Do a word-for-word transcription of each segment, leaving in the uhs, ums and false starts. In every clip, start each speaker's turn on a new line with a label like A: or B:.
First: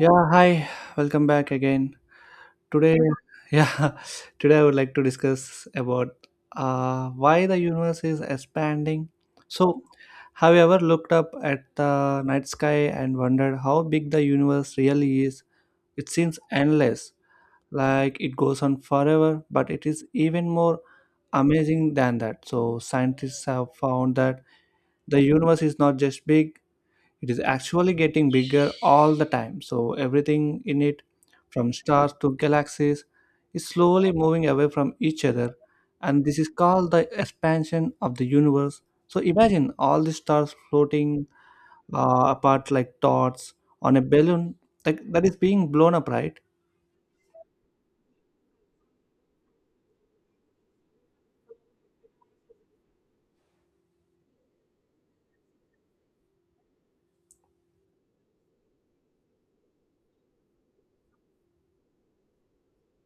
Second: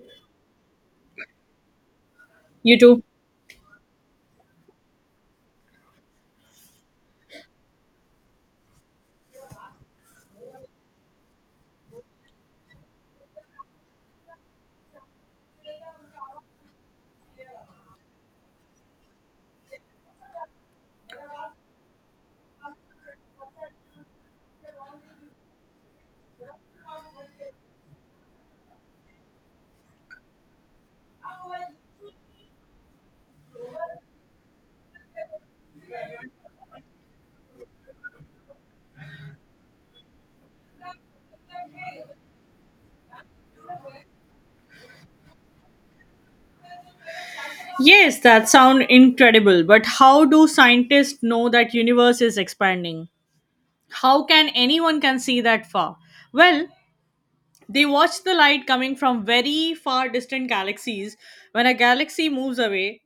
A: Yeah, hi. Welcome back again.
B: You
A: Today,
B: too.
A: yeah, today I would like to discuss about uh, why the universe is expanding. So, have you ever looked up at the night sky and wondered how big the universe really is? It seems endless, like it goes on forever, but it is even more amazing than that. So, scientists have found that the universe is not just big, it is actually getting bigger all the time. So everything in it, from stars to galaxies, is slowly moving away from each other, and this is called the expansion of the universe. So imagine all the stars floating uh, apart like dots on a balloon, like that is being blown up, right?
B: Yes, that sounds incredible, but how do scientists know that universe is expanding? How can anyone can see that far? Well, they watch the light coming from very far distant galaxies. When a galaxy moves away,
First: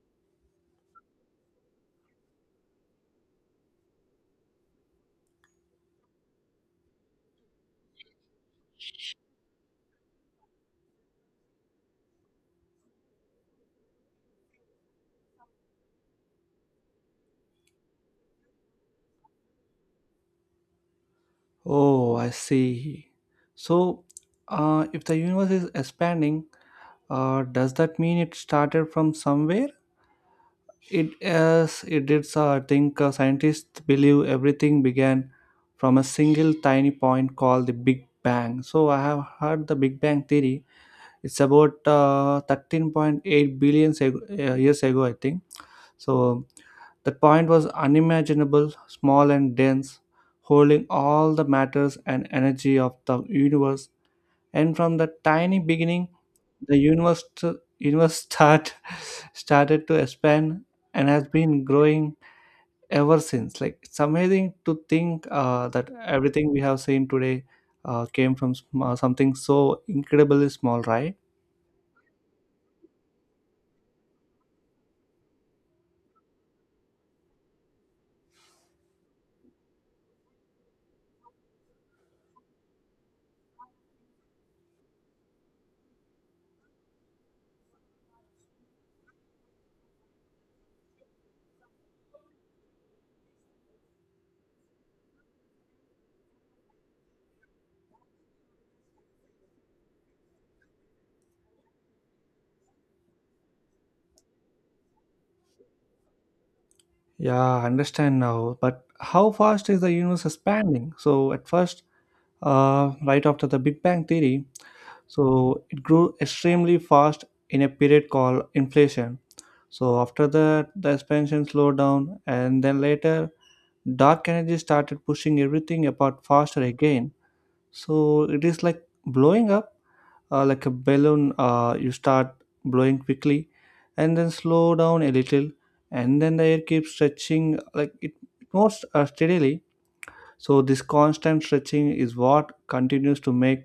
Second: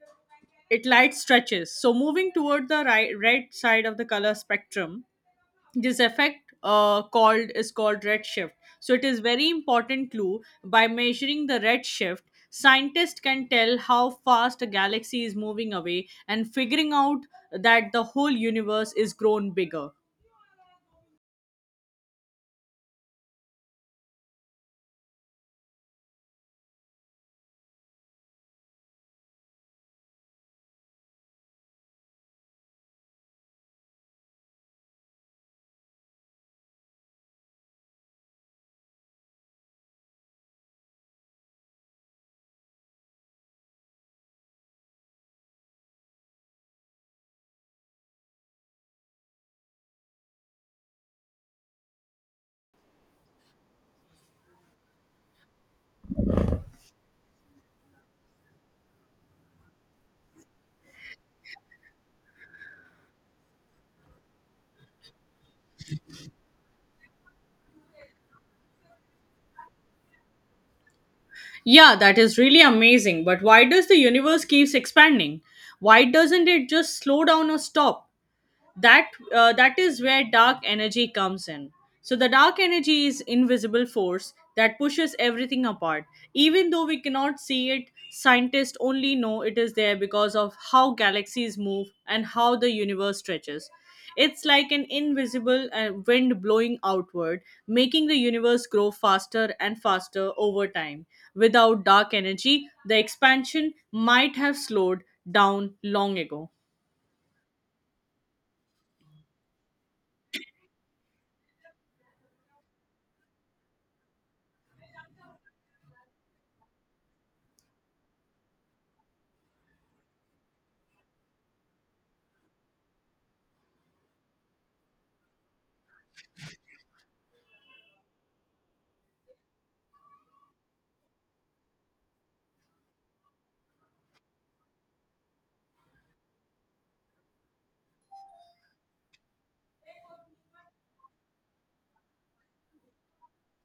B: its light stretches, so moving toward the right, red side of the color spectrum. This effect uh, called is called redshift, so it is very important clue. By measuring the redshift, scientists can tell how fast a galaxy is moving away and figuring out that the whole universe is grown bigger.
A: Oh, I see. So uh, if the universe is expanding, uh, does that mean it started from somewhere? It as it did, so I think uh, scientists believe everything began from a single tiny point called the Big Bang. So I have heard the Big Bang theory. It's about uh, thirteen point eight billion seg- uh, years ago, I think. So that point was unimaginable, small and dense, holding all the matters and energy of the universe. And from that tiny beginning, the universe, universe start, started to expand and has been growing ever since. Like, it's amazing to think uh, that everything we have seen today uh, came from sm- uh, something so incredibly small, right?
B: Yeah, that is really amazing, but why does the universe keeps expanding? Why doesn't it just slow down or stop? That uh, that is where dark energy comes in. So the dark energy is invisible force that pushes everything apart, even though we cannot see it. Scientists only know it is there because of how galaxies move and how the universe stretches. It's like an invisible uh, wind blowing outward, making the universe grow faster and faster over time. Without dark energy, the expansion might have slowed down long ago.
A: Yeah, I understand now. But how fast is the universe expanding? So at first, uh, right after the Big Bang theory, so it grew extremely fast in a period called inflation. So after that, the expansion slowed down, and then later, dark energy started pushing everything apart faster again. So it is like blowing up, uh, like a balloon. Uh, you start blowing quickly, and then slow down a little, and then the air keeps stretching, like it moves uh, steadily. So this constant stretching is what continues to make,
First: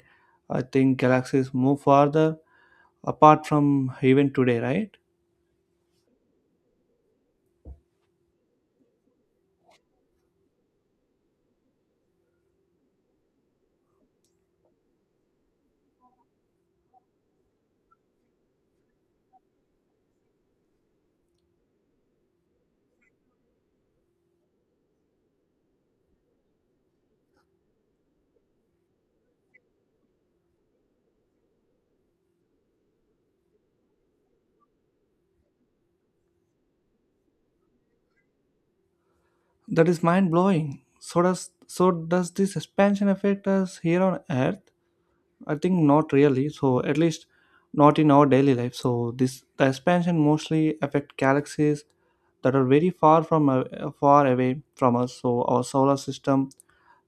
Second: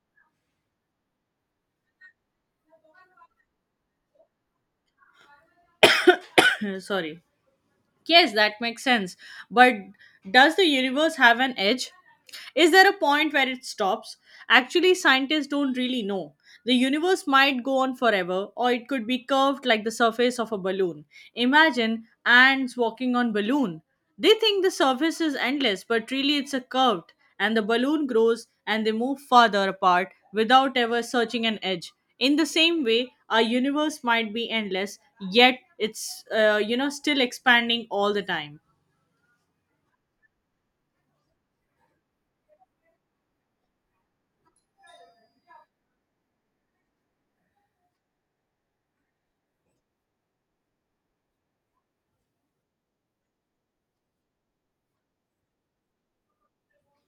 A: I think, galaxies move farther apart from even today, right?
B: Sorry. Yes, that makes sense. But does the universe have an edge? Is there a point where it stops? Actually, scientists don't really know. The universe might go on forever, or it could be curved like the surface of a balloon. Imagine ants walking on balloon. They think the surface is endless, but really it's a curved, and the balloon grows and they move farther apart without ever searching an edge. In the same way, our universe might be endless, yet it's uh, you know still expanding all the time.
A: That is mind blowing. So does, so does this expansion affect us here on Earth? I think not really. So at least not in our daily life. So this, the expansion mostly affect galaxies that are very far from uh, far away from us. So our solar system,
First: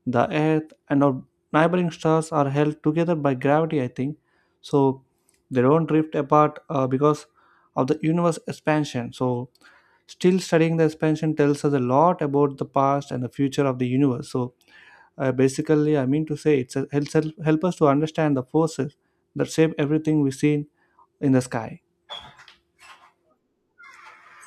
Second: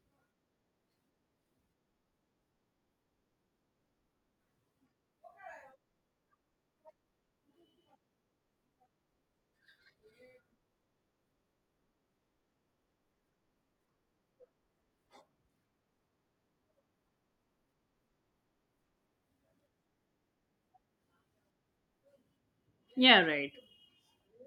A: the Earth, and our neighboring stars are held together by gravity, I think so. They don't drift apart uh, because of the universe expansion. So still, studying the expansion tells us a lot about the past and the future of the universe. So uh, basically, I mean to say, it's a, helps help us to understand the forces that shape everything we see in the sky.
B: Yeah, right.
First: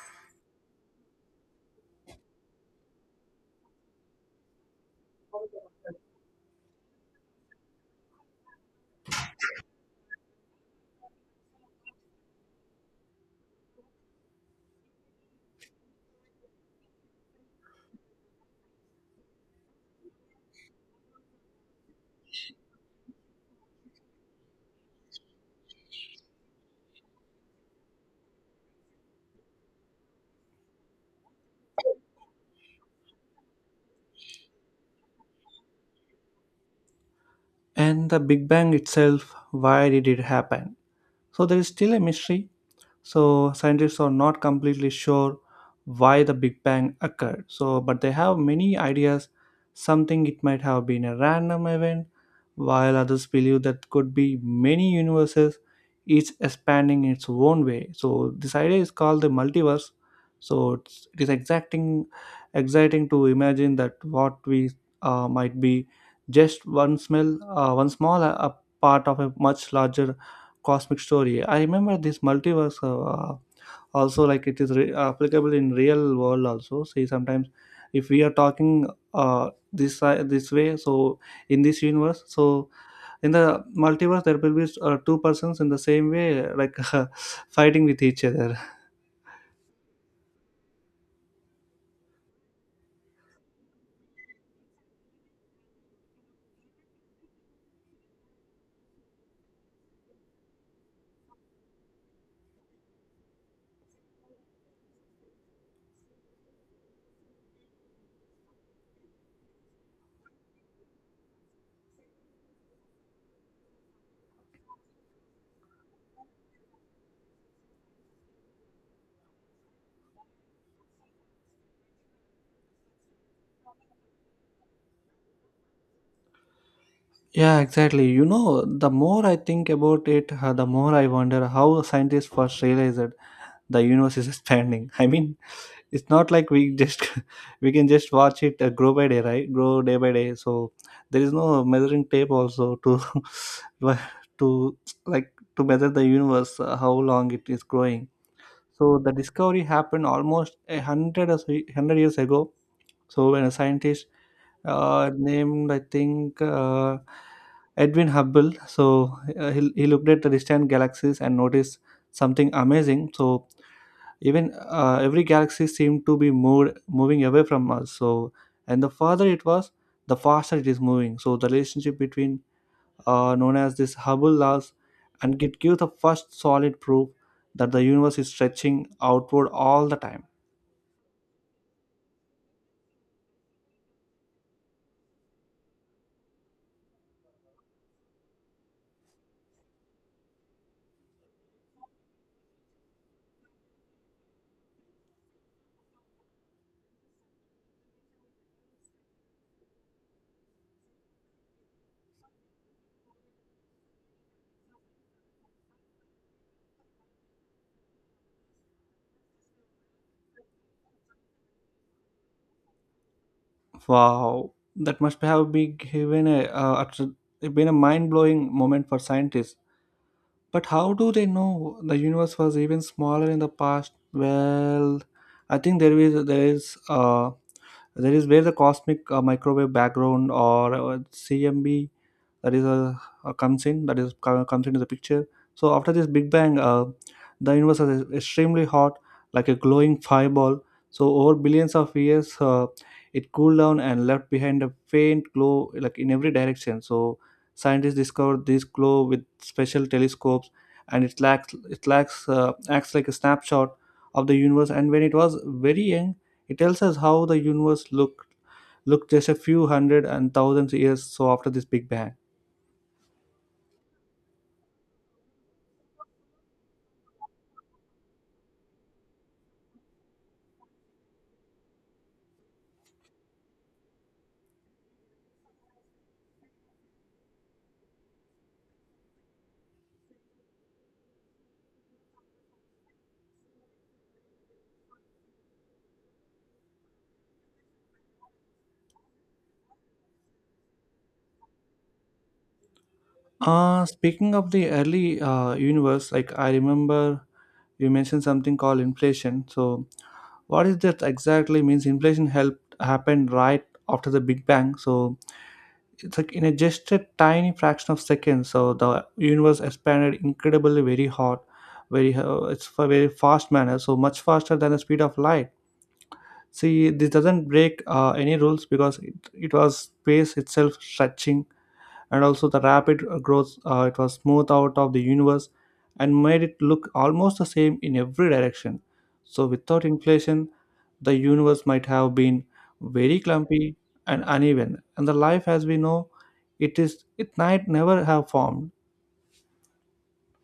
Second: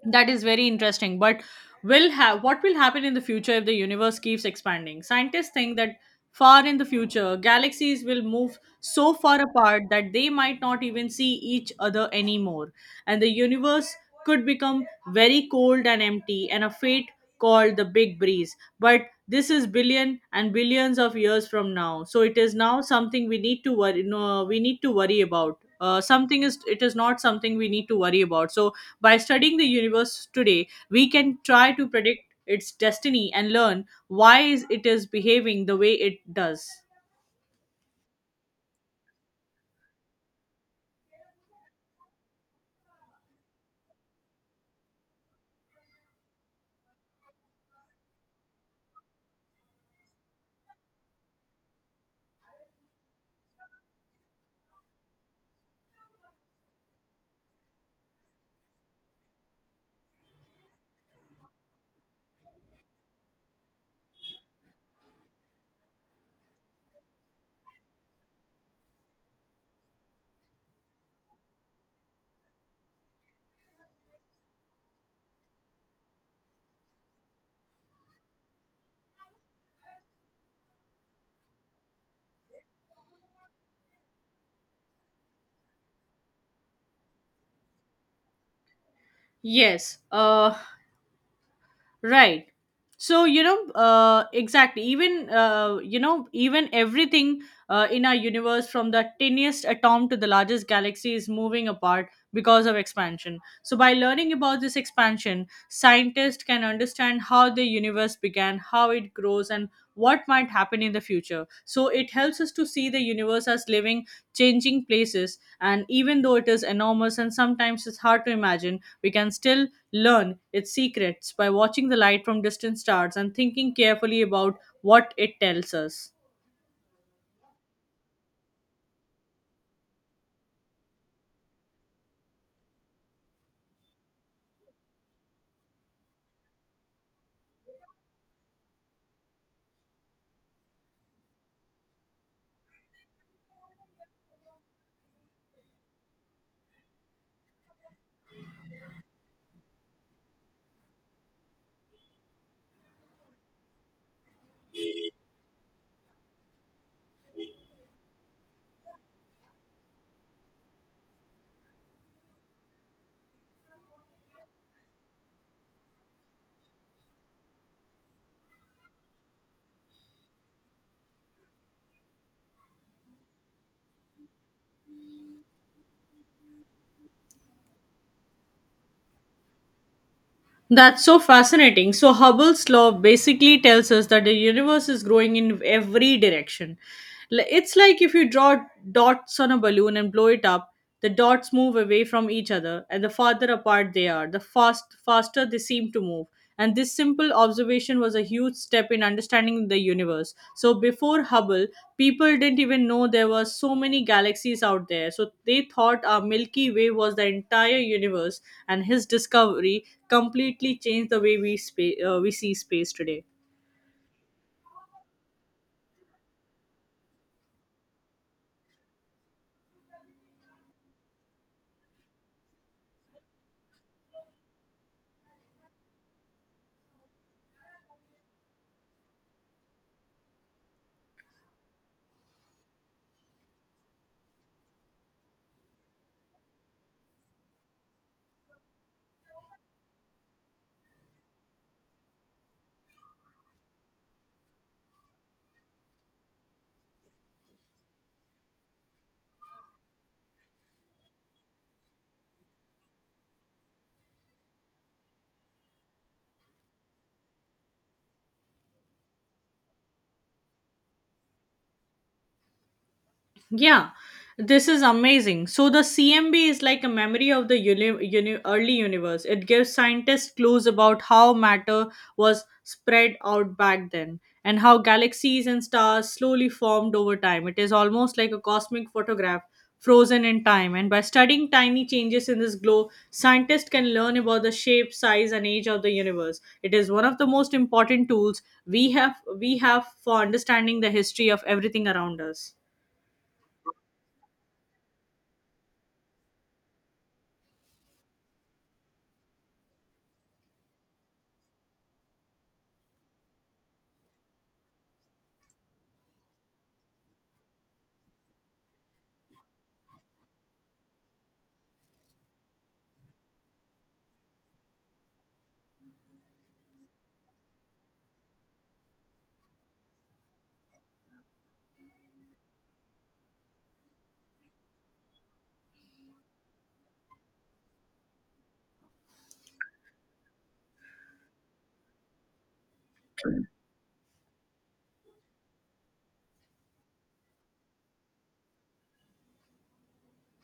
B: That is very interesting. But will have what will happen in the future if the universe keeps expanding? Scientists think that far in the future, galaxies will move so far apart that they might not even see each other anymore, and the universe could become very cold and empty, and a fate called the big breeze. But this is billion and billions of years from now, so it is now something we need to worry. No, we need to worry about uh, something. Is it is not something we need to worry about. So by studying the universe today, we can try to predict its destiny and learn why is it is behaving the way it does.
A: And the Big Bang itself, why did it happen? So there is still a mystery. So scientists are not completely sure why the big bang occurred, so but they have many ideas. Something, it might have been a random event, while others believe that could be many universes, each expanding in its own way. So this idea is called the multiverse. So it's, it is exacting, exciting to imagine that what we uh, might be just one smell, uh, one small, uh, part of a much larger cosmic story. I remember this multiverse uh, also, like it is re- applicable in real world also, see sometimes. If we are talking uh, this si- this way, so in this universe, so in the multiverse there will be uh, two persons in the same way, like fighting with each other.
B: Yes uh Right. So, you know, uh, exactly. Even, uh, you know, even everything uh, in our universe, from the tiniest atom to the largest galaxy, is moving apart because of expansion. So by learning about this expansion, scientists can understand how the universe began, how it grows, and what might happen in the future. So it helps us to see the universe as living, changing places. And even though it is enormous and sometimes it's hard to imagine, we can still learn its secrets by watching the light from distant stars and thinking carefully about what it tells us.
A: Yeah, exactly, you know, the more I think about it, uh, the more I wonder how scientists first realized the universe is expanding. I mean, it's not like we just we can just watch it uh, grow by day, right? Grow day by day. So there is no measuring tape also to to, like, to measure the universe, uh, how long it is growing. So the discovery happened almost a hundred, or so- hundred years ago. So when a scientist uh, named, I think, uh, Edwin Hubble, so uh, he, he looked at the distant galaxies and noticed something amazing. So even uh, every galaxy seemed to be moved moving away from us. So and the farther it was, the faster it is moving. So the relationship between, uh, known as this Hubble laws, and it gives the first solid proof that the universe is stretching outward all the time.
B: That's so fascinating. So, Hubble's law basically tells us that the universe is growing in every direction. L- It's like if you draw dots on a balloon and blow it up, the dots move away from each other, and the farther apart they are, the fast faster they seem to move. And this simple observation was a huge step in understanding the universe. So before Hubble, people didn't even know there were so many galaxies out there. So they thought our Milky Way was the entire universe, and his discovery completely changed the way we, spa- uh, we see space today.
A: Wow, that must have been given a uh, utr- been a mind-blowing moment for scientists. But how do they know the universe was even smaller in the past? Well, I think there is there is uh, that is where the cosmic uh, microwave background, or uh, C M B, that is a, a comes in, that is co- comes into the picture. So after this big bang, uh, the universe is extremely hot, like a glowing fireball. So over billions of years, uh, it cooled down and left behind a faint glow, like in every direction. So scientists discovered this glow with special telescopes, and it lacks it lacks, uh, acts like a snapshot of the universe, and when it was very young. It tells us how the universe looked looked just a few hundred and thousands years, so after this big bang.
B: Yeah, this is amazing. So the C M B is like a memory of the uni- uni- early universe. It gives scientists clues about how matter was spread out back then and how galaxies and stars slowly formed over time. It is almost like a cosmic photograph frozen in time. And by studying tiny changes in this glow, scientists can learn about the shape, size, and age of the universe. It is one of the most important tools we have we have for understanding the history of everything around us.
A: Uh, speaking of the early uh, universe, like I remember you mentioned something called inflation. So what is that exactly? Means inflation helped happened right after the Big Bang. So, it's like in a just a tiny fraction of seconds. So the universe expanded incredibly, very hot, very uh, it's for very fast manner. So much faster than the speed of light. See, this doesn't break uh, any rules because it, it was space itself stretching. And also the rapid uh, growth, uh, it was smoothed out of the universe and made it look almost the same in every direction. So without inflation, the universe might have been very clumpy and uneven, and the life as we know it is, it might never have formed.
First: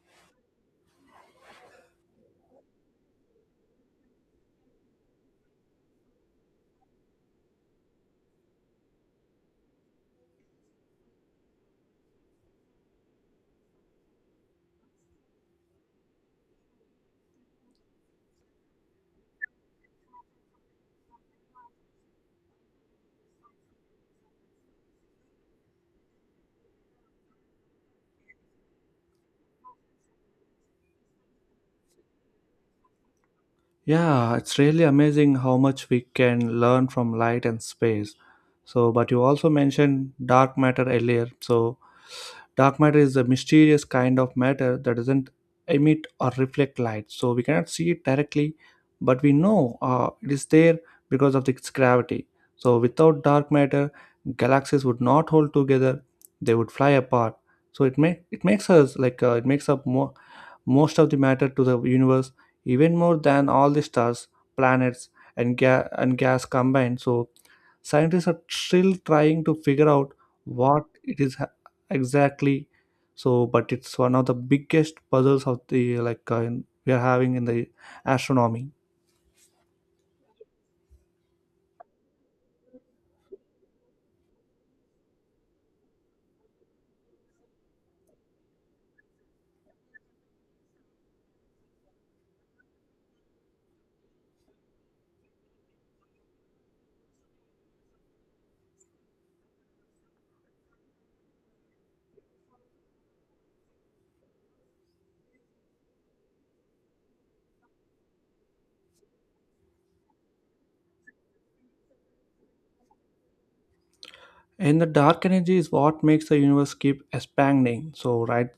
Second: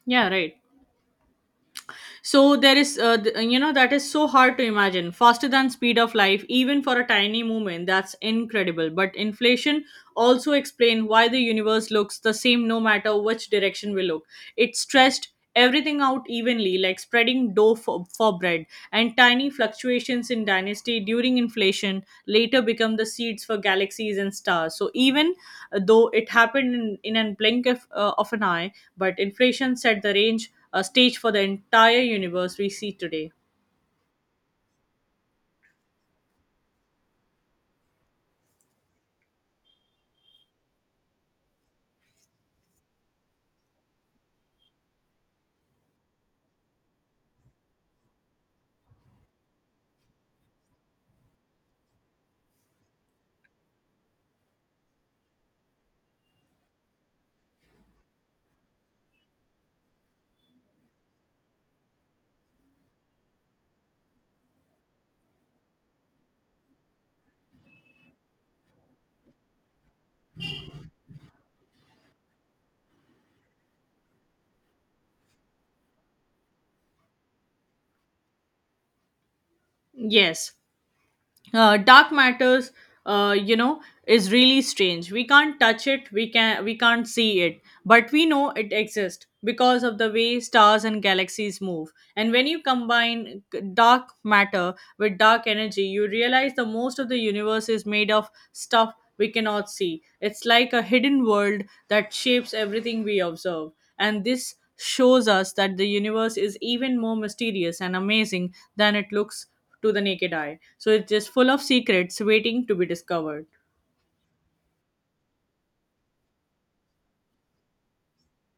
B: Yeah, right. So there is uh, th- you know that is so hard to imagine faster than speed of life even for a tiny movement. That's incredible. But inflation also explain why the universe looks the same no matter which direction we look. It stressed everything out evenly, like spreading dough for, for bread. And tiny fluctuations in dynasty during inflation later become the seeds for galaxies and stars. So even uh, though it happened in, in a blink of, uh, of an eye, but inflation set the range a stage for the entire universe we see today.
A: Yeah, it's really amazing how much we can learn from light and space. So but you also mentioned dark matter earlier. So dark matter is a mysterious kind of matter that doesn't emit or reflect light, so we cannot see it directly, but we know uh, it is there because of its gravity. So without dark matter, galaxies would not hold together, they would fly apart. So it may, it makes us, like, uh, it makes up more, most of the matter to the universe, even more than all the stars, planets, and, ga- and gas combined. So scientists are still trying to figure out what it is exactly. So but it's one of the biggest puzzles of the, like, uh, in, we are having in the astronomy.
B: Yes, uh, dark matters uh, you know is really strange. We can't touch it, we can we can't see it, but we know it exists because of the way stars and galaxies move. And when you combine g- dark matter with dark energy, you realize the most of the universe is made of stuff we cannot see. It's like a hidden world that shapes everything we observe. And this shows us that the universe is even more mysterious and amazing than it looks to the naked eye. So it's just full of secrets waiting to be discovered.
A: And the dark energy is what makes the universe keep expanding, so right.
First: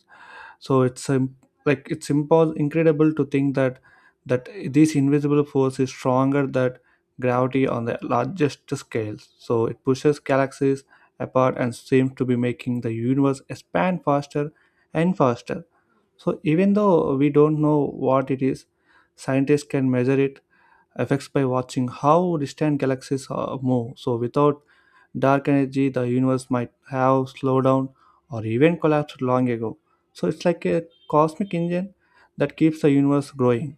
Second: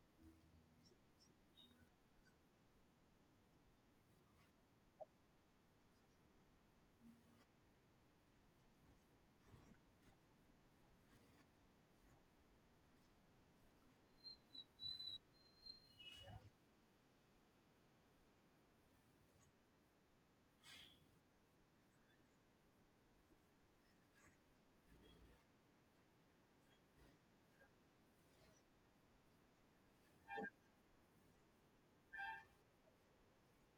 A: So it's, um, like, it's impos- incredible to think that that this invisible force is stronger than gravity on the largest scales. So it pushes galaxies apart and seems to be making the universe expand faster and faster. So even though we don't know what it is, scientists can measure it effects by watching how distant galaxies uh, move. So without dark energy, the universe might have slowed down or even collapsed long ago. So it's like a cosmic engine that keeps the universe growing.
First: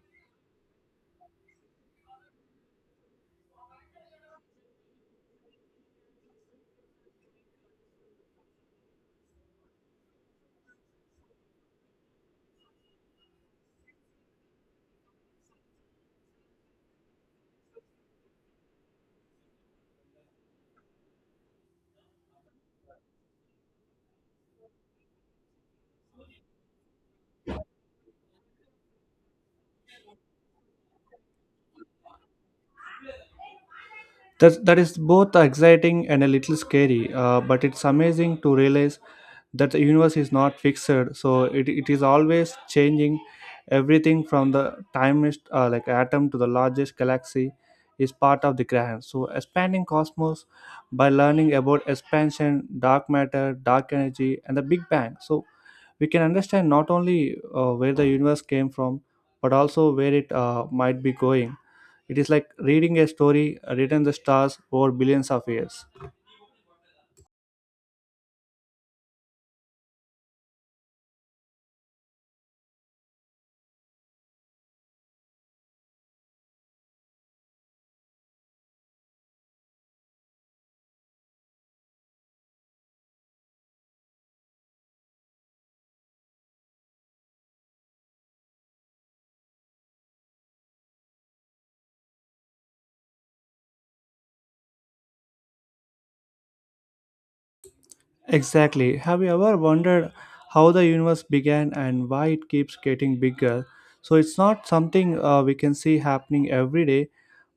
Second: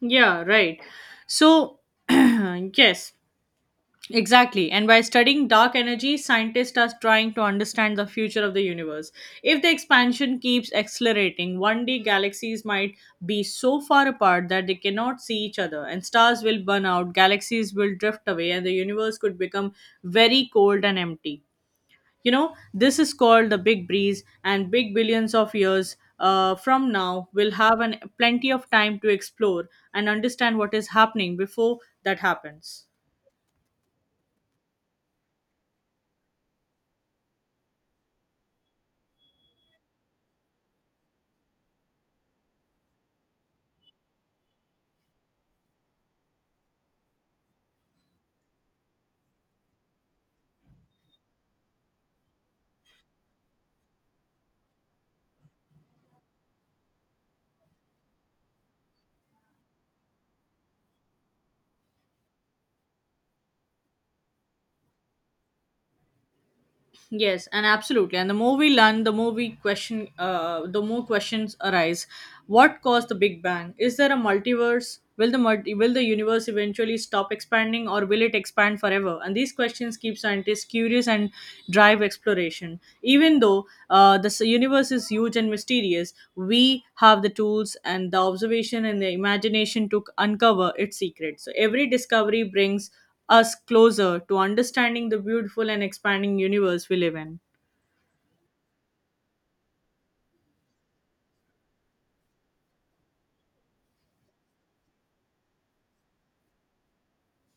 B: Yeah, right. So, yes, exactly. And by studying dark energy, scientists are trying to understand the future of the universe. If the expansion keeps accelerating, one day galaxies might be so far apart that they cannot see each other, and stars will burn out, galaxies will drift away, and the universe could become very cold and empty. You know, this is called the big breeze, and big billions of years uh, from now, we'll have an, plenty of time to explore and understand what is happening before that happens.
A: That, that is both exciting and a little scary, uh, but it's amazing to realize that the universe is not fixed, so it, it is always changing. Everything from the tiniest, uh, like, atom to the largest galaxy is part of the grand, so expanding cosmos. By learning about expansion, dark matter, dark energy, and the big bang, so we can understand not only uh, where the universe came from, but also where it uh, might be going. It is like reading a story uh, written in the stars over billions of years.
B: Yes, and absolutely. And the more we learn, the more we question, uh, the more questions arise. What caused the Big Bang? Is there a multiverse? Will the multi- will the universe eventually stop expanding, or will it expand forever? And these questions keep scientists curious and drive exploration. Even though uh, the s- universe is huge and mysterious, we have the tools and the observation and the imagination to c- uncover its secrets. So every discovery brings us closer to understanding the beautiful and expanding universe we live in.
A: Exactly. Have you ever wondered how the universe began and why it keeps getting bigger? So it's not something uh, we can see happening every day,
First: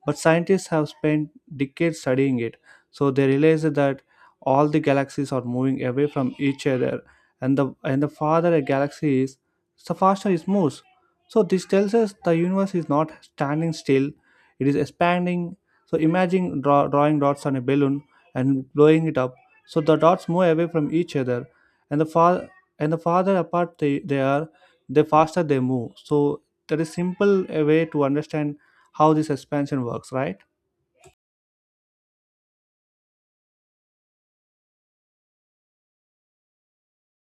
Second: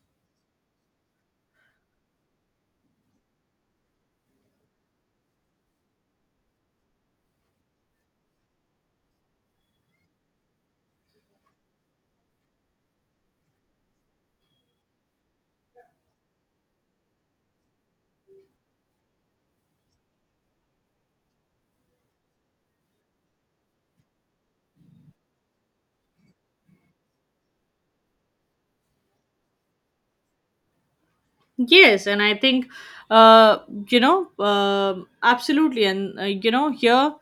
A: but scientists have spent decades studying it, so they realize that all the galaxies are moving away from each other, and the and the farther a galaxy is, the faster it moves. So this tells us the universe is not standing still; it is expanding. So imagine draw, drawing dots on a balloon and blowing it up. So the dots move away from each other, and the far and the farther apart they, they are, the faster they move. So that is simple a way to understand how this expansion works, right?
B: Yes, and I think, uh, you know, um absolutely. And, uh, you know, here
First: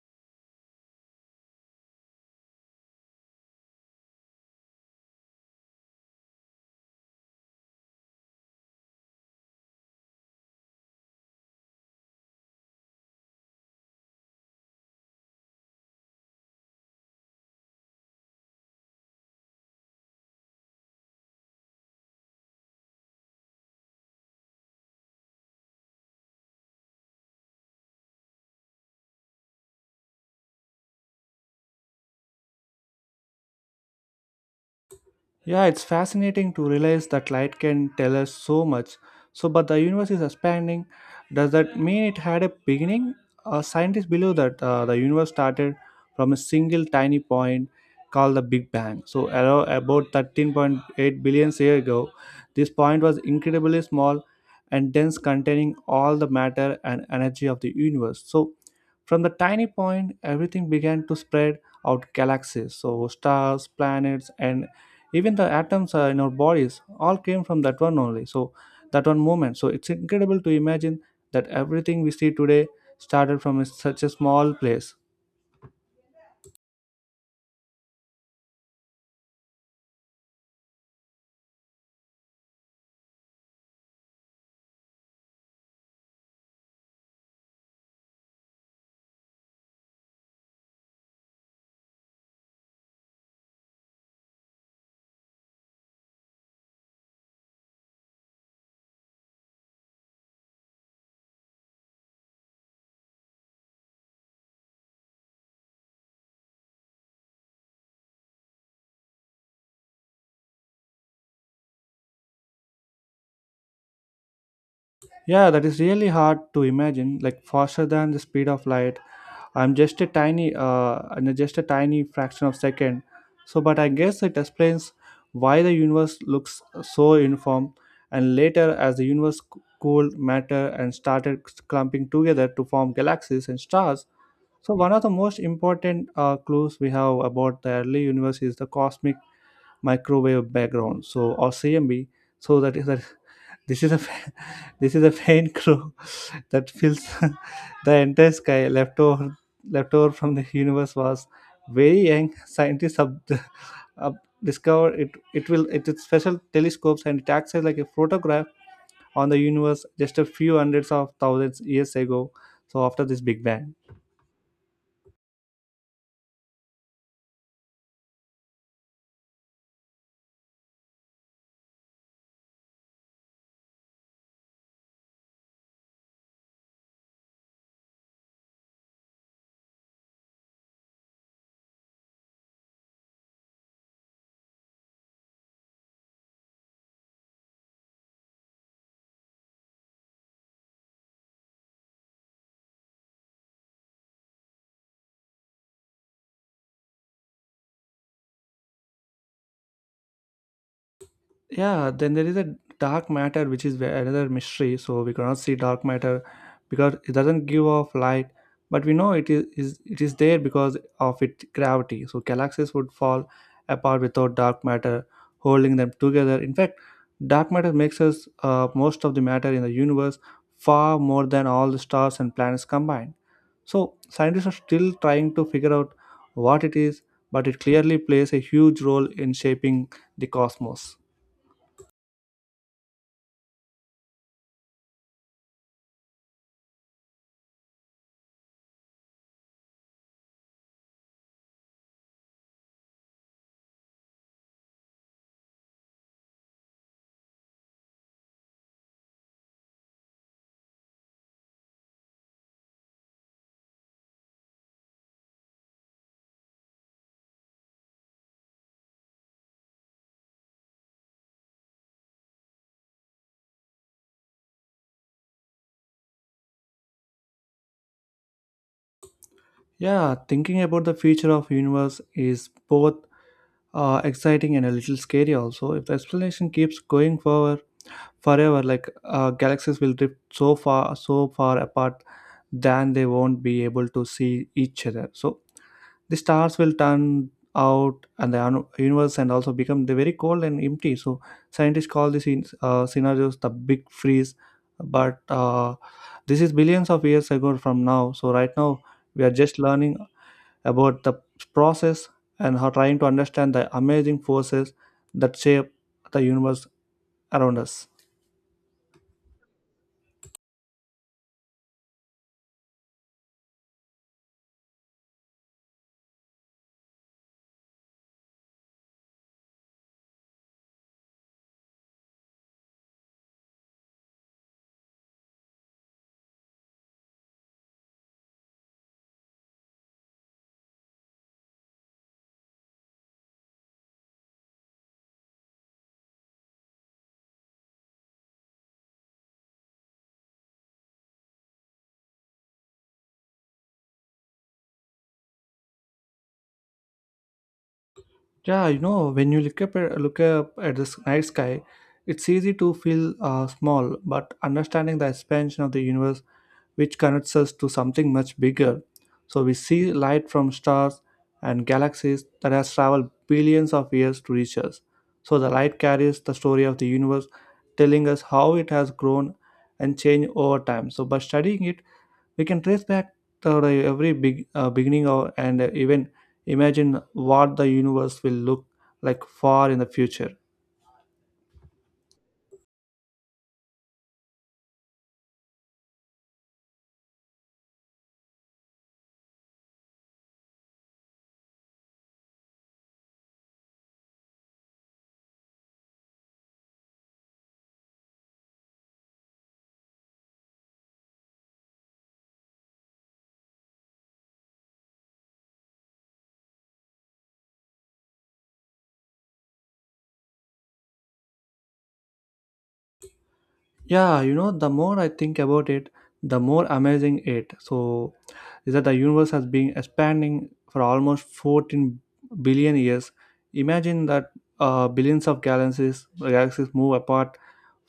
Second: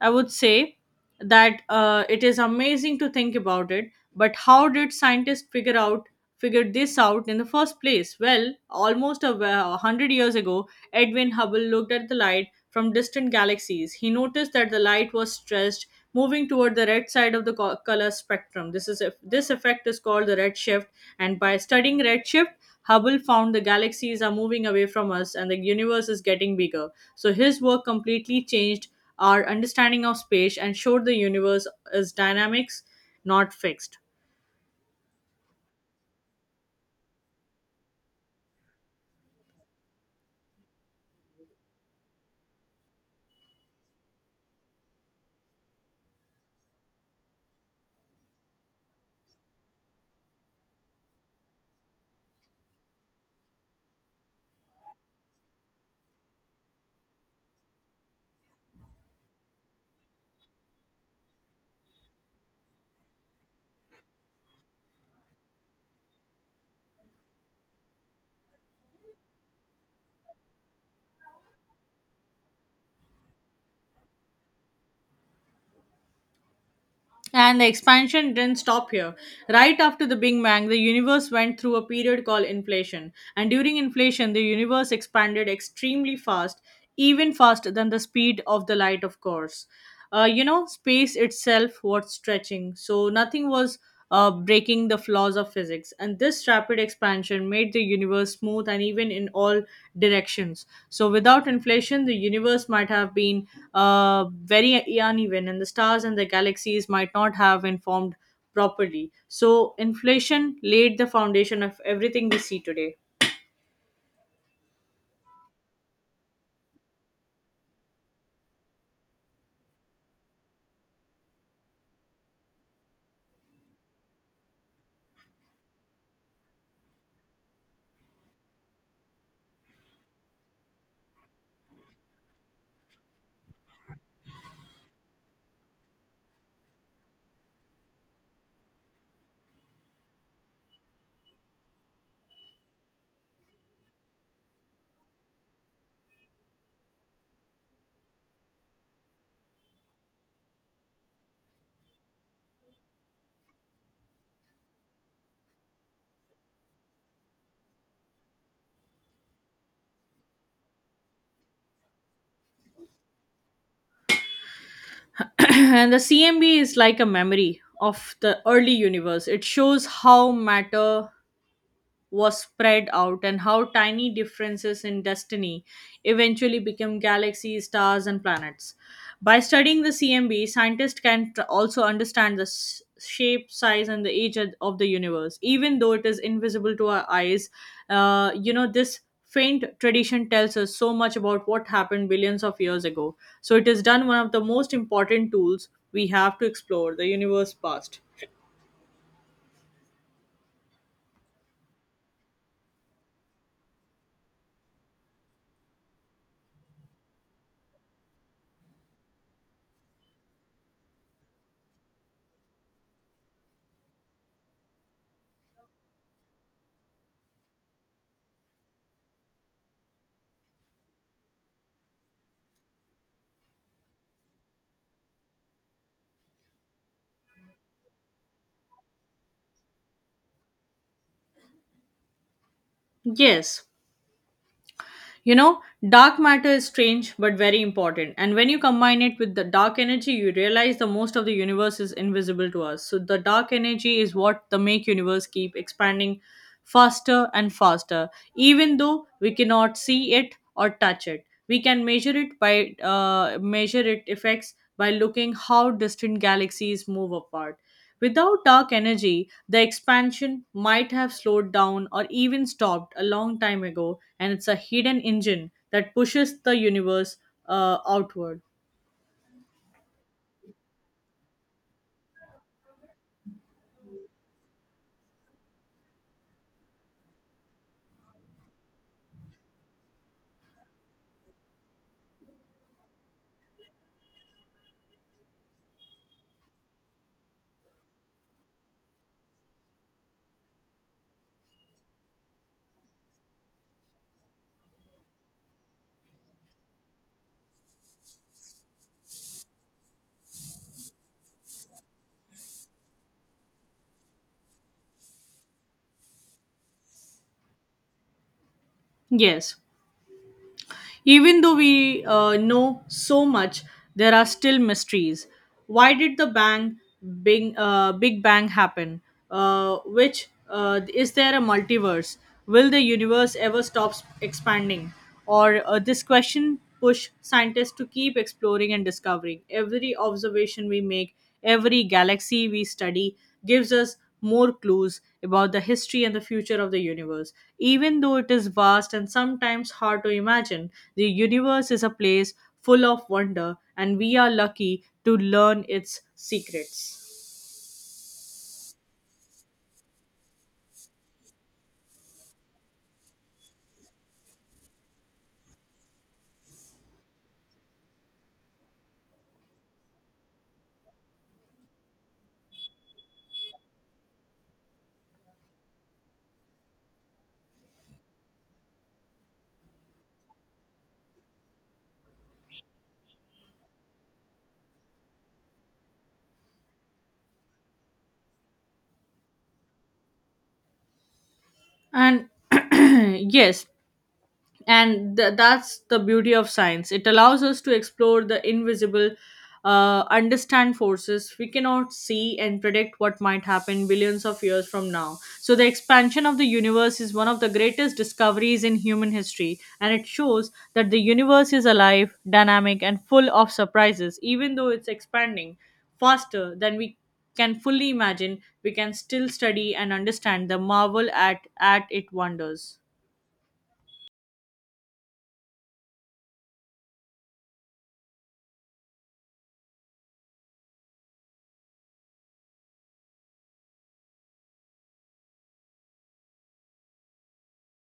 B: I would say that uh, it is amazing to think about it. But how did scientists figure out figure this out in the first place? Well, almost a a hundred years ago, Edwin Hubble looked at the light from distant galaxies. He noticed that the light was stretched, moving toward the red side of the co- color spectrum. This is this effect is called the redshift, and by studying redshift, Hubble found the galaxies are moving away from us and the universe is getting bigger. So his work completely changed our understanding of space and showed the universe is dynamics, not fixed.
A: Yeah, it's fascinating to realize that light can tell us so much. So, but the universe is expanding. Does that mean it had a beginning? Uh, scientists believe that uh, the universe started from a single tiny point called the Big Bang. So, aro- about thirteen point eight billion years ago, this point was incredibly small and dense, containing all the matter and energy of the universe. So, from the tiny point, everything began to spread out galaxies. So, stars, planets, and even the atoms uh, in our bodies all came from that one only, so that one moment, so it's incredible to imagine that everything we see today started from a- such a small place.
B: And the expansion didn't stop here. Right after the Big Bang, the universe went through a period called inflation. And during inflation, the universe expanded extremely fast, even faster than the speed of the light, of course. Uh, you know, space itself was stretching, so nothing was uh, breaking the flaws of physics. And this rapid expansion made the universe smooth and even in all directions. So without inflation, the universe might have been uh, very uneven, and the stars and the galaxies might not have been formed properly. So inflation laid the foundation of everything we see today.
A: Yeah, that is really hard to imagine, like faster than the speed of light. i'm just a tiny uh I just a tiny fraction of second. So, but I guess it explains why the universe looks so uniform, and later, as the universe c- cooled, matter and started clumping together to form galaxies and stars. So one of the most important uh, clues we have about the early universe is the cosmic microwave background, so, or C M B. So that is that, this is a fa- this is a faint clue that fills the entire sky. Leftover leftover from the universe was very young. Scientists have up discover it. It will it is special telescopes, and it acts as like a photograph on the universe just a few hundreds of thousands years ago. So after this Big Bang.
B: And the C M B is like a memory of the early universe. It shows how matter was spread out and how tiny differences in destiny eventually became galaxies, stars, and planets. By studying the C M B, scientists can tr- also understand the s- shape, size, and the age of of the universe. Even though it is invisible to our eyes, uh, you know, this faint tradition tells us so much about what happened billions of years ago. So it is done one of the most important tools we have to explore the universe past.
A: Yeah, then there is a dark matter, which is where another mystery, so we cannot see dark matter because it doesn't give off light, but we know it is, is it is there because of its gravity, so galaxies would fall apart without dark matter holding them together. In fact, dark matter makes us uh, most of the matter in the universe, far more than all the stars and planets combined. So scientists are still trying to figure out what it is, but it clearly plays a huge role in shaping the cosmos.
B: Yes, you know, dark matter is strange but very important. And when you combine it with the dark energy, you realize the most of the universe is invisible to us. So the dark energy is what the make universe keep expanding faster and faster. Even though we cannot see it or touch it, we can measure it by uh, measure it effects by looking how distant galaxies move apart. Without dark energy, the expansion might have slowed down or even stopped a long time ago, and it's a hidden engine that pushes the universe uh, outward.
A: Yeah, thinking about the future of universe is both uh, exciting and a little scary also. If the explanation keeps going forward forever, like uh, galaxies will drift so far, so far apart, then they won't be able to see each other. So the stars will turn out, and the un- universe and also become the very cold and empty. So scientists call these in- uh, scenarios the big freeze. But uh, this is billions of years ago from now. So right now we are just learning about the process and are trying to understand the amazing forces that shape the universe around us.
B: Yes, even though we uh, know so much, there are still mysteries. Why did the bang, big, uh, big bang happen? Uh, which uh, Is there a multiverse? Will the universe ever stop s- expanding? Or uh, this question push scientists to keep exploring and discovering. Every observation we make, every galaxy we study, gives us more clues about the history and the future of the universe. Even though it is vast and sometimes hard to imagine, the universe is a place full of wonder, and we are lucky to learn its secrets.
A: Yeah, you know, when you look up at, look up at this night sky, it's easy to feel uh, small, but understanding the expansion of the universe, which connects us to something much bigger. So we see light from stars and galaxies that has traveled billions of years to reach us. So the light carries the story of the universe, telling us how it has grown and changed over time. So by studying it, we can trace back to the every big uh, beginning of, and even imagine what the universe will look like far in the future.
B: And yes, and th- that's the beauty of science. It allows us to explore the invisible, uh, understand forces we cannot see, and predict what might happen billions of years from now. So the expansion of the universe is one of the greatest discoveries in human history, and it shows that the universe is alive, dynamic, and full of surprises. Even though it's expanding faster than we can fully imagine, we can still study and understand the marvel at at it wonders.
A: Yeah, you know, the more I think about it, the more amazing it. So, is that the universe has been expanding for almost fourteen billion years. Imagine that uh, billions of galaxies, galaxies move apart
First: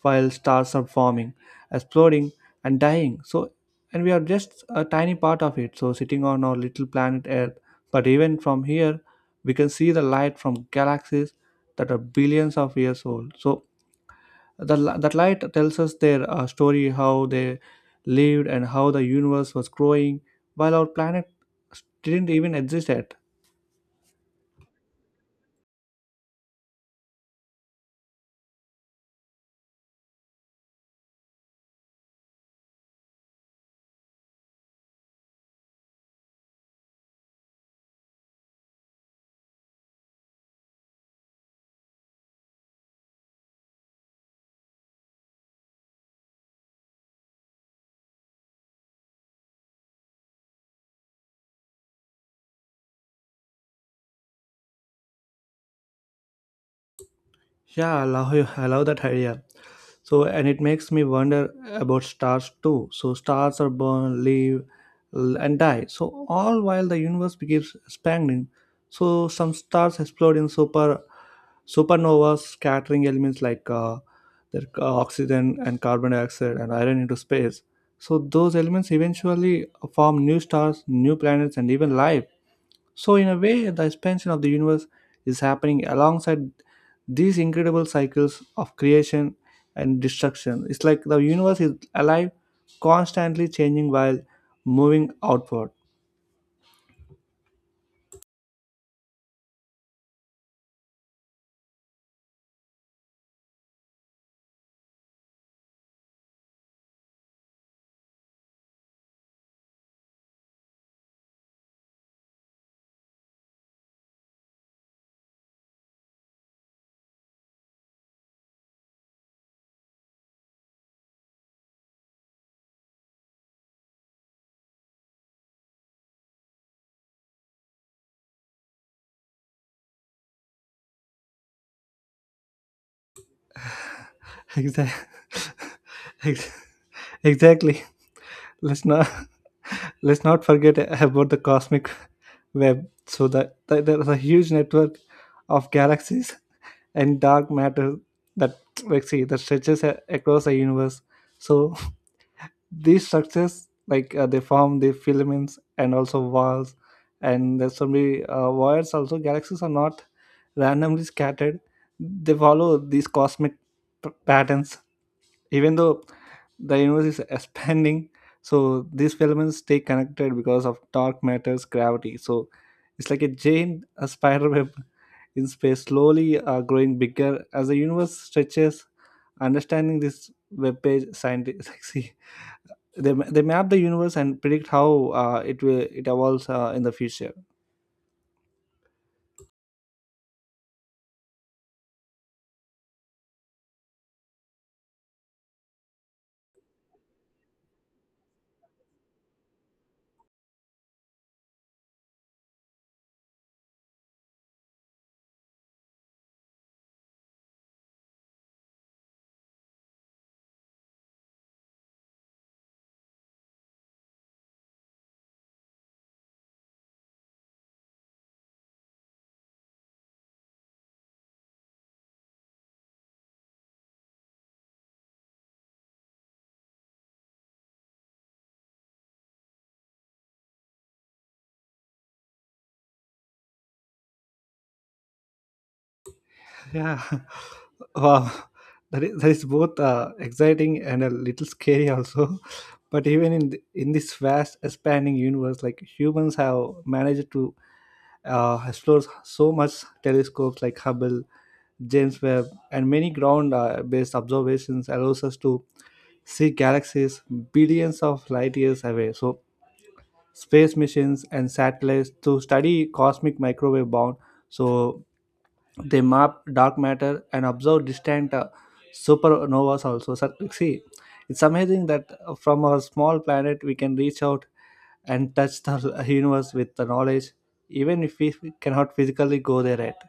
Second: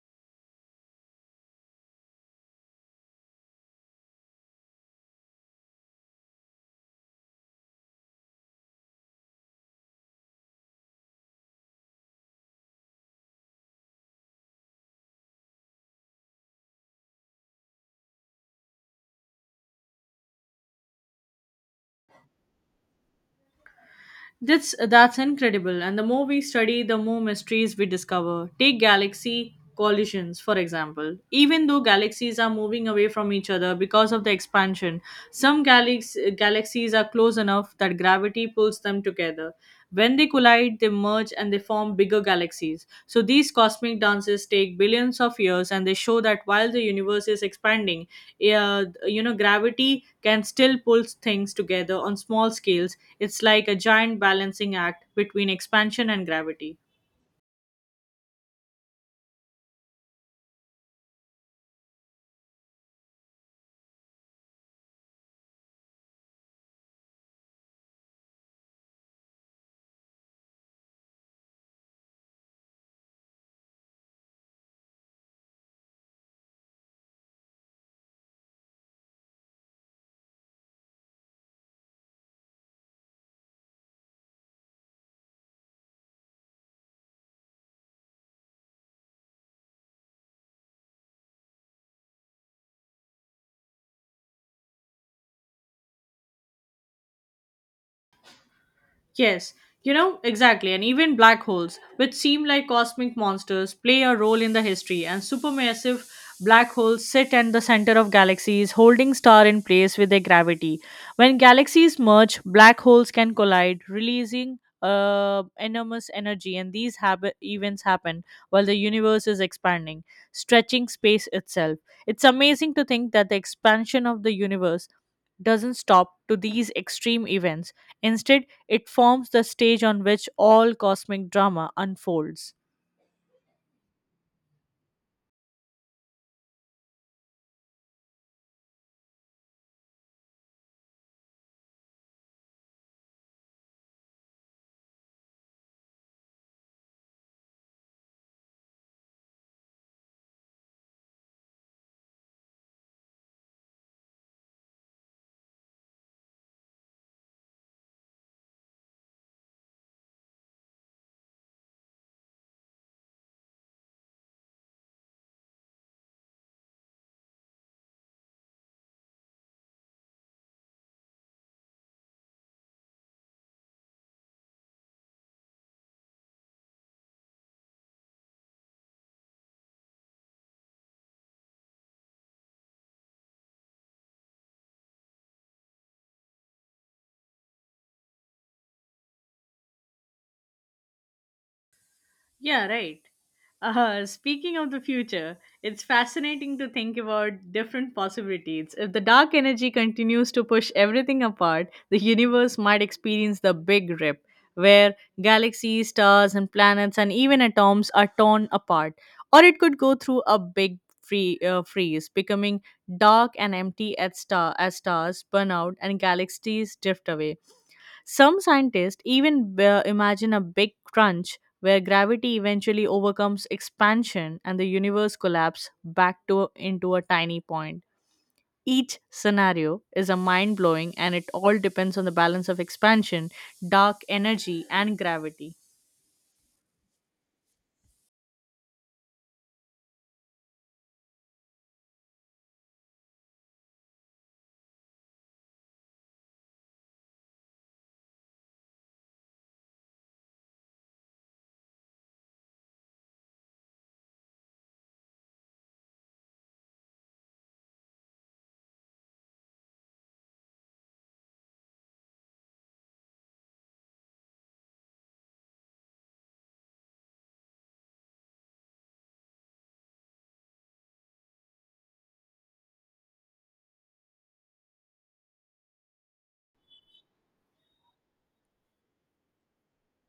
A: while stars are forming, exploding, and dying. So, and we are just a tiny part of it. So, sitting on our little planet Earth, but even from here, we can see the light from galaxies that are billions of years old. So, the, li- that light tells us their uh, story, how they lived, and how the universe was growing, while our planet didn't even exist yet.
B: That's that's incredible. And the more we study, the more mysteries we discover. Take galaxy collisions, for example. Even though galaxies are moving away from each other because of the expansion, some galax- galaxies are close enough that gravity pulls them together. When they collide, they merge and they form bigger galaxies. So these cosmic dances take billions of years, and they show that while the universe is expanding, eh, uh, you know, gravity can still pull things together on small scales. It's like a giant balancing act between expansion and gravity.
A: Yeah, I love, I love that idea. So, and it makes me wonder about stars too. So, stars are born, live, l- and die. So, all while the universe keeps expanding. So, some stars explode in super supernovas, scattering elements like uh, their c- oxygen and carbon dioxide and iron into space. So, those elements eventually form new stars, new planets, and even life. So, in a way, the expansion of the universe is happening alongside these incredible cycles of creation and destruction. It's like the universe is alive, constantly changing while moving outward.
B: Yes, you know, exactly. And even black holes, which seem like cosmic monsters, play a role in the history. And supermassive black holes sit at the center of galaxies, holding star in place with their gravity. When galaxies merge, black holes can collide, releasing uh, enormous energy. And these hab- events happen while the universe is expanding, stretching space itself. It's amazing to think that the expansion of the universe doesn't stop to these extreme events. Instead, it forms the stage on which all cosmic drama unfolds.
A: Exactly. Exactly. Let's not let's not forget about the cosmic web. So that the, there's a huge network of galaxies and dark matter that let's see that stretches a- across the universe. So these structures, like uh, they form the filaments and also walls, and there's so many uh, wires. Also galaxies are not randomly scattered, they follow these cosmic p- patterns, even though the universe is expanding. So these filaments stay connected because of dark matter's gravity, so it's like a giant, a spider web in space, slowly uh, growing bigger as the universe stretches. Understanding this web page, scientists they, they map the universe and predict how uh, it will it evolves uh, in the future.
B: Yeah, right. Uh, speaking of the future, it's fascinating to think about different possibilities. If the dark energy continues to push everything apart, the universe might experience the big rip, where galaxies, stars, and planets, and even atoms are torn apart. Or it could go through a big free, uh, freeze, becoming dark and empty at star as stars burn out and galaxies drift away. Some scientists even uh, imagine a big crunch where gravity eventually overcomes expansion and the universe collapses back to into a tiny point. Each scenario is a mind blowing, and it all depends on the balance of expansion, dark energy, and gravity.
A: Yeah, wow, that is, that is both uh, exciting and a little scary also. But even in th- in this vast expanding universe, like humans have managed to uh, explore so much. Telescopes like Hubble, James Webb, and many ground uh, based observations allows us to see galaxies billions of light years away. So space missions and satellites to study cosmic microwave bound. So they map dark matter and observe distant uh, supernovas also. So, see, it's amazing that uh, from our small planet we can reach out and touch the universe with the knowledge, even if we cannot physically go there yet.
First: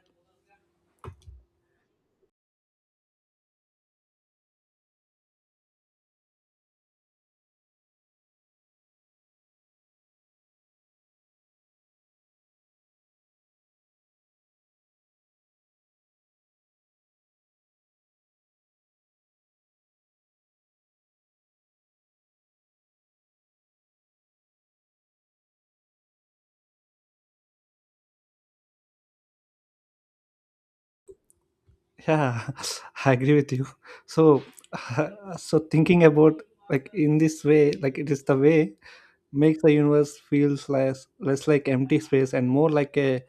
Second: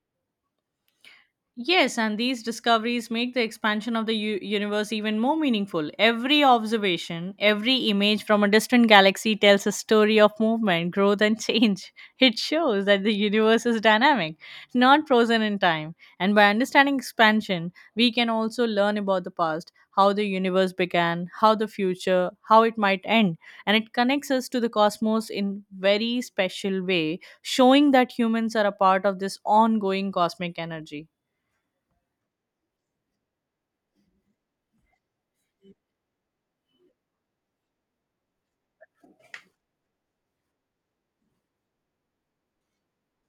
B: Yes, and these discoveries make the expansion of the u- universe even more meaningful. Every observation, every image from a distant galaxy tells a story of movement, growth, and change. It shows that the universe is dynamic, not frozen in time. And by understanding expansion, we can also learn about the past, how the universe began, how the future, how it might end. And it connects us to the cosmos in very special way, showing that humans are a part of this ongoing cosmic energy.
A: Yeah, I agree with you. So, so thinking about, like, in this way, like it is the way, makes the universe feels less less like empty space and more like a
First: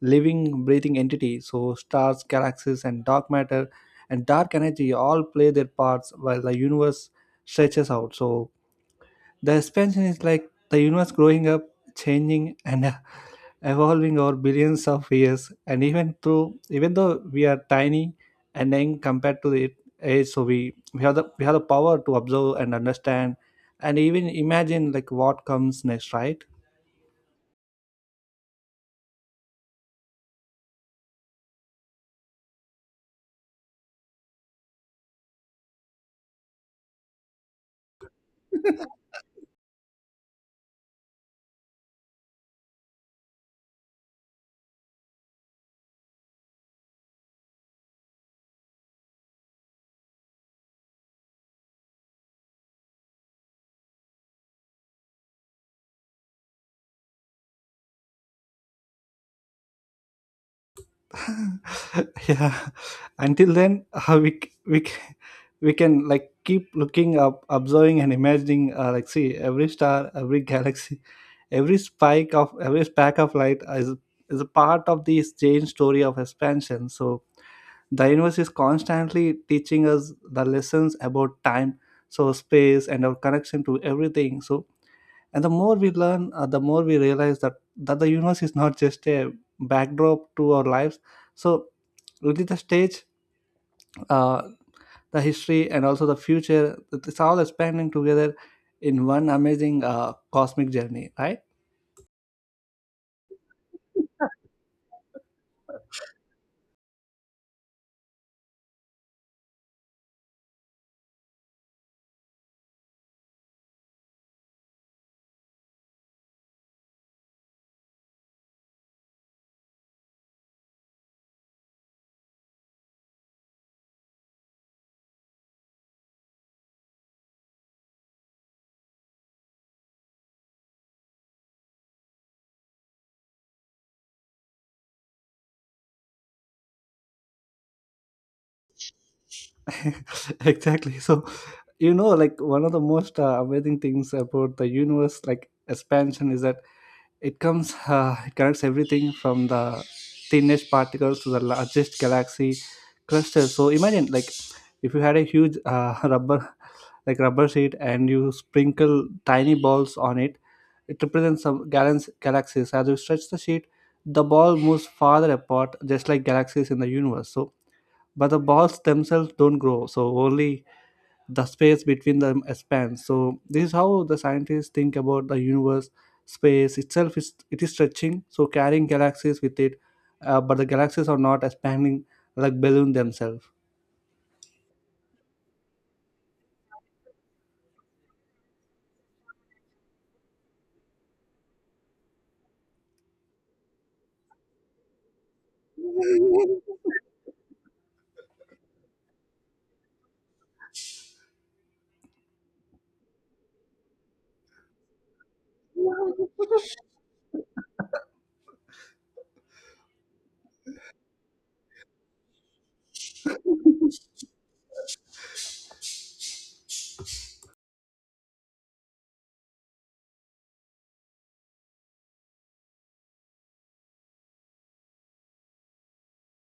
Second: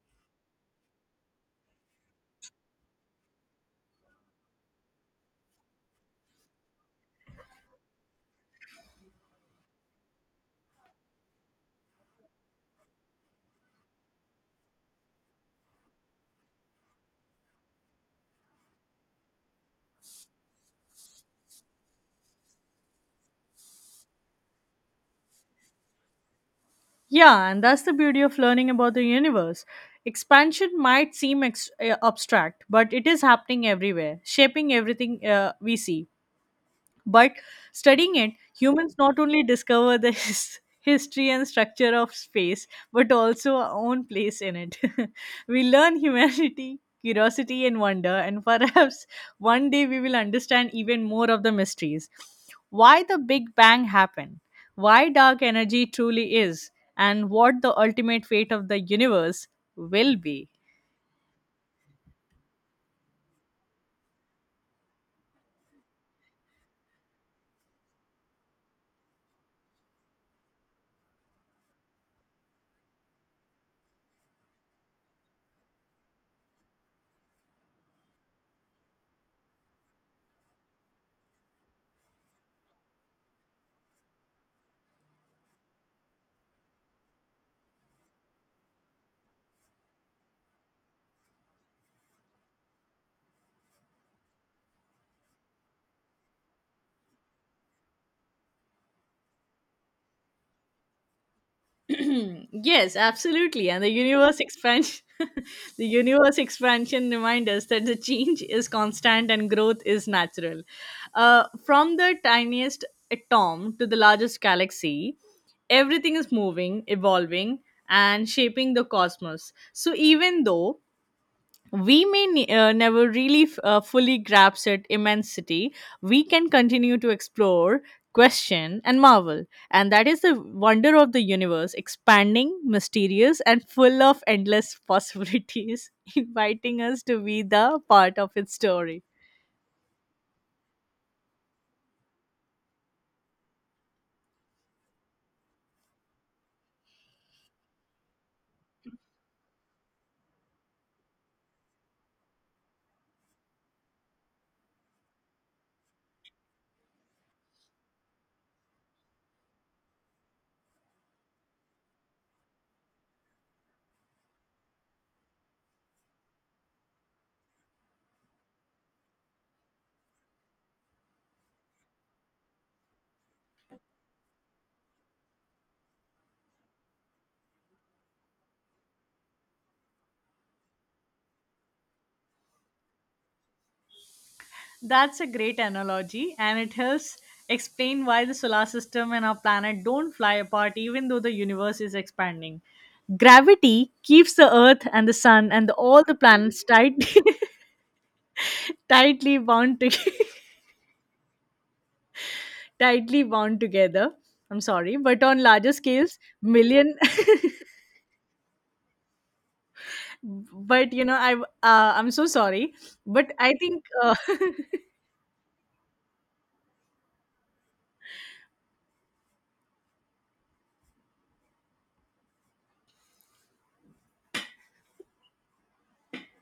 A: living breathing entity. So stars, galaxies, and dark matter and dark energy all play their parts while the universe stretches out. So the expansion is like the universe growing up, changing and evolving over billions of years. And even through even though we are tiny and young compared to the age, so we we have the we have the power to observe and understand and even imagine, like, what comes next, right?
B: Yeah, and that's the beauty of learning about the universe. Expansion might seem ex- uh, abstract, but it is happening everywhere, shaping everything uh, we see. But studying it, humans not only discover the his- history and structure of space, but also our own place in it. We learn humanity, curiosity, and wonder, and perhaps one day we will understand even more of the mysteries. Why the Big Bang happened, why dark energy truly is, and what the ultimate fate of the universe will be.
A: Yeah, until then, uh, we c- we c- we can, like, keep looking up, observing and imagining, uh, like, see every star, every galaxy, every spike of every speck of light is is a part of this change story of expansion. So the universe is constantly teaching us the lessons about time, so space and our connection to everything. So and the more we learn, uh, the more we realize that that the universe is not just a backdrop to our lives, so really the stage, uh, the history and also the future, it's all expanding together in one amazing uh, cosmic journey, right?
B: Yes, absolutely. And the universe expansion the universe expansion reminds us that the change is constant and growth is natural. Uh, from the tiniest atom to the largest galaxy, everything is moving, evolving, and shaping the cosmos. So even though we may ne- uh, never really f- uh, fully grasp its immensity, we can continue to explore, question, and marvel. And that is the wonder of the universe, expanding, mysterious, and full of endless possibilities, inviting us to be the part of its story.
A: Exactly. So, you know like one of the most uh, amazing things about the universe, like expansion, is that It comes, uh, it connects everything from the thinnest particles to the largest galaxy clusters. So imagine, like, if you had a huge uh, rubber, like rubber sheet, and you sprinkle tiny balls on it, it represents some galax- galaxies. As you stretch the sheet, the ball moves farther apart, just like galaxies in the universe. So, but the balls themselves don't grow. So only the space between them expands. So this is how the scientists think about the universe. Space itself is it is stretching, so carrying galaxies with it, uh, but the galaxies are not expanding like balloon themselves.
B: That's a great analogy, and it helps explain why the solar system and our planet don't fly apart even though the universe is expanding. Gravity keeps the earth and the sun and the- all the planets tight, tightly bound to, tightly bound together. I'm sorry, but on larger scales, million. But you know, I uh, I'm so sorry, but I think uh,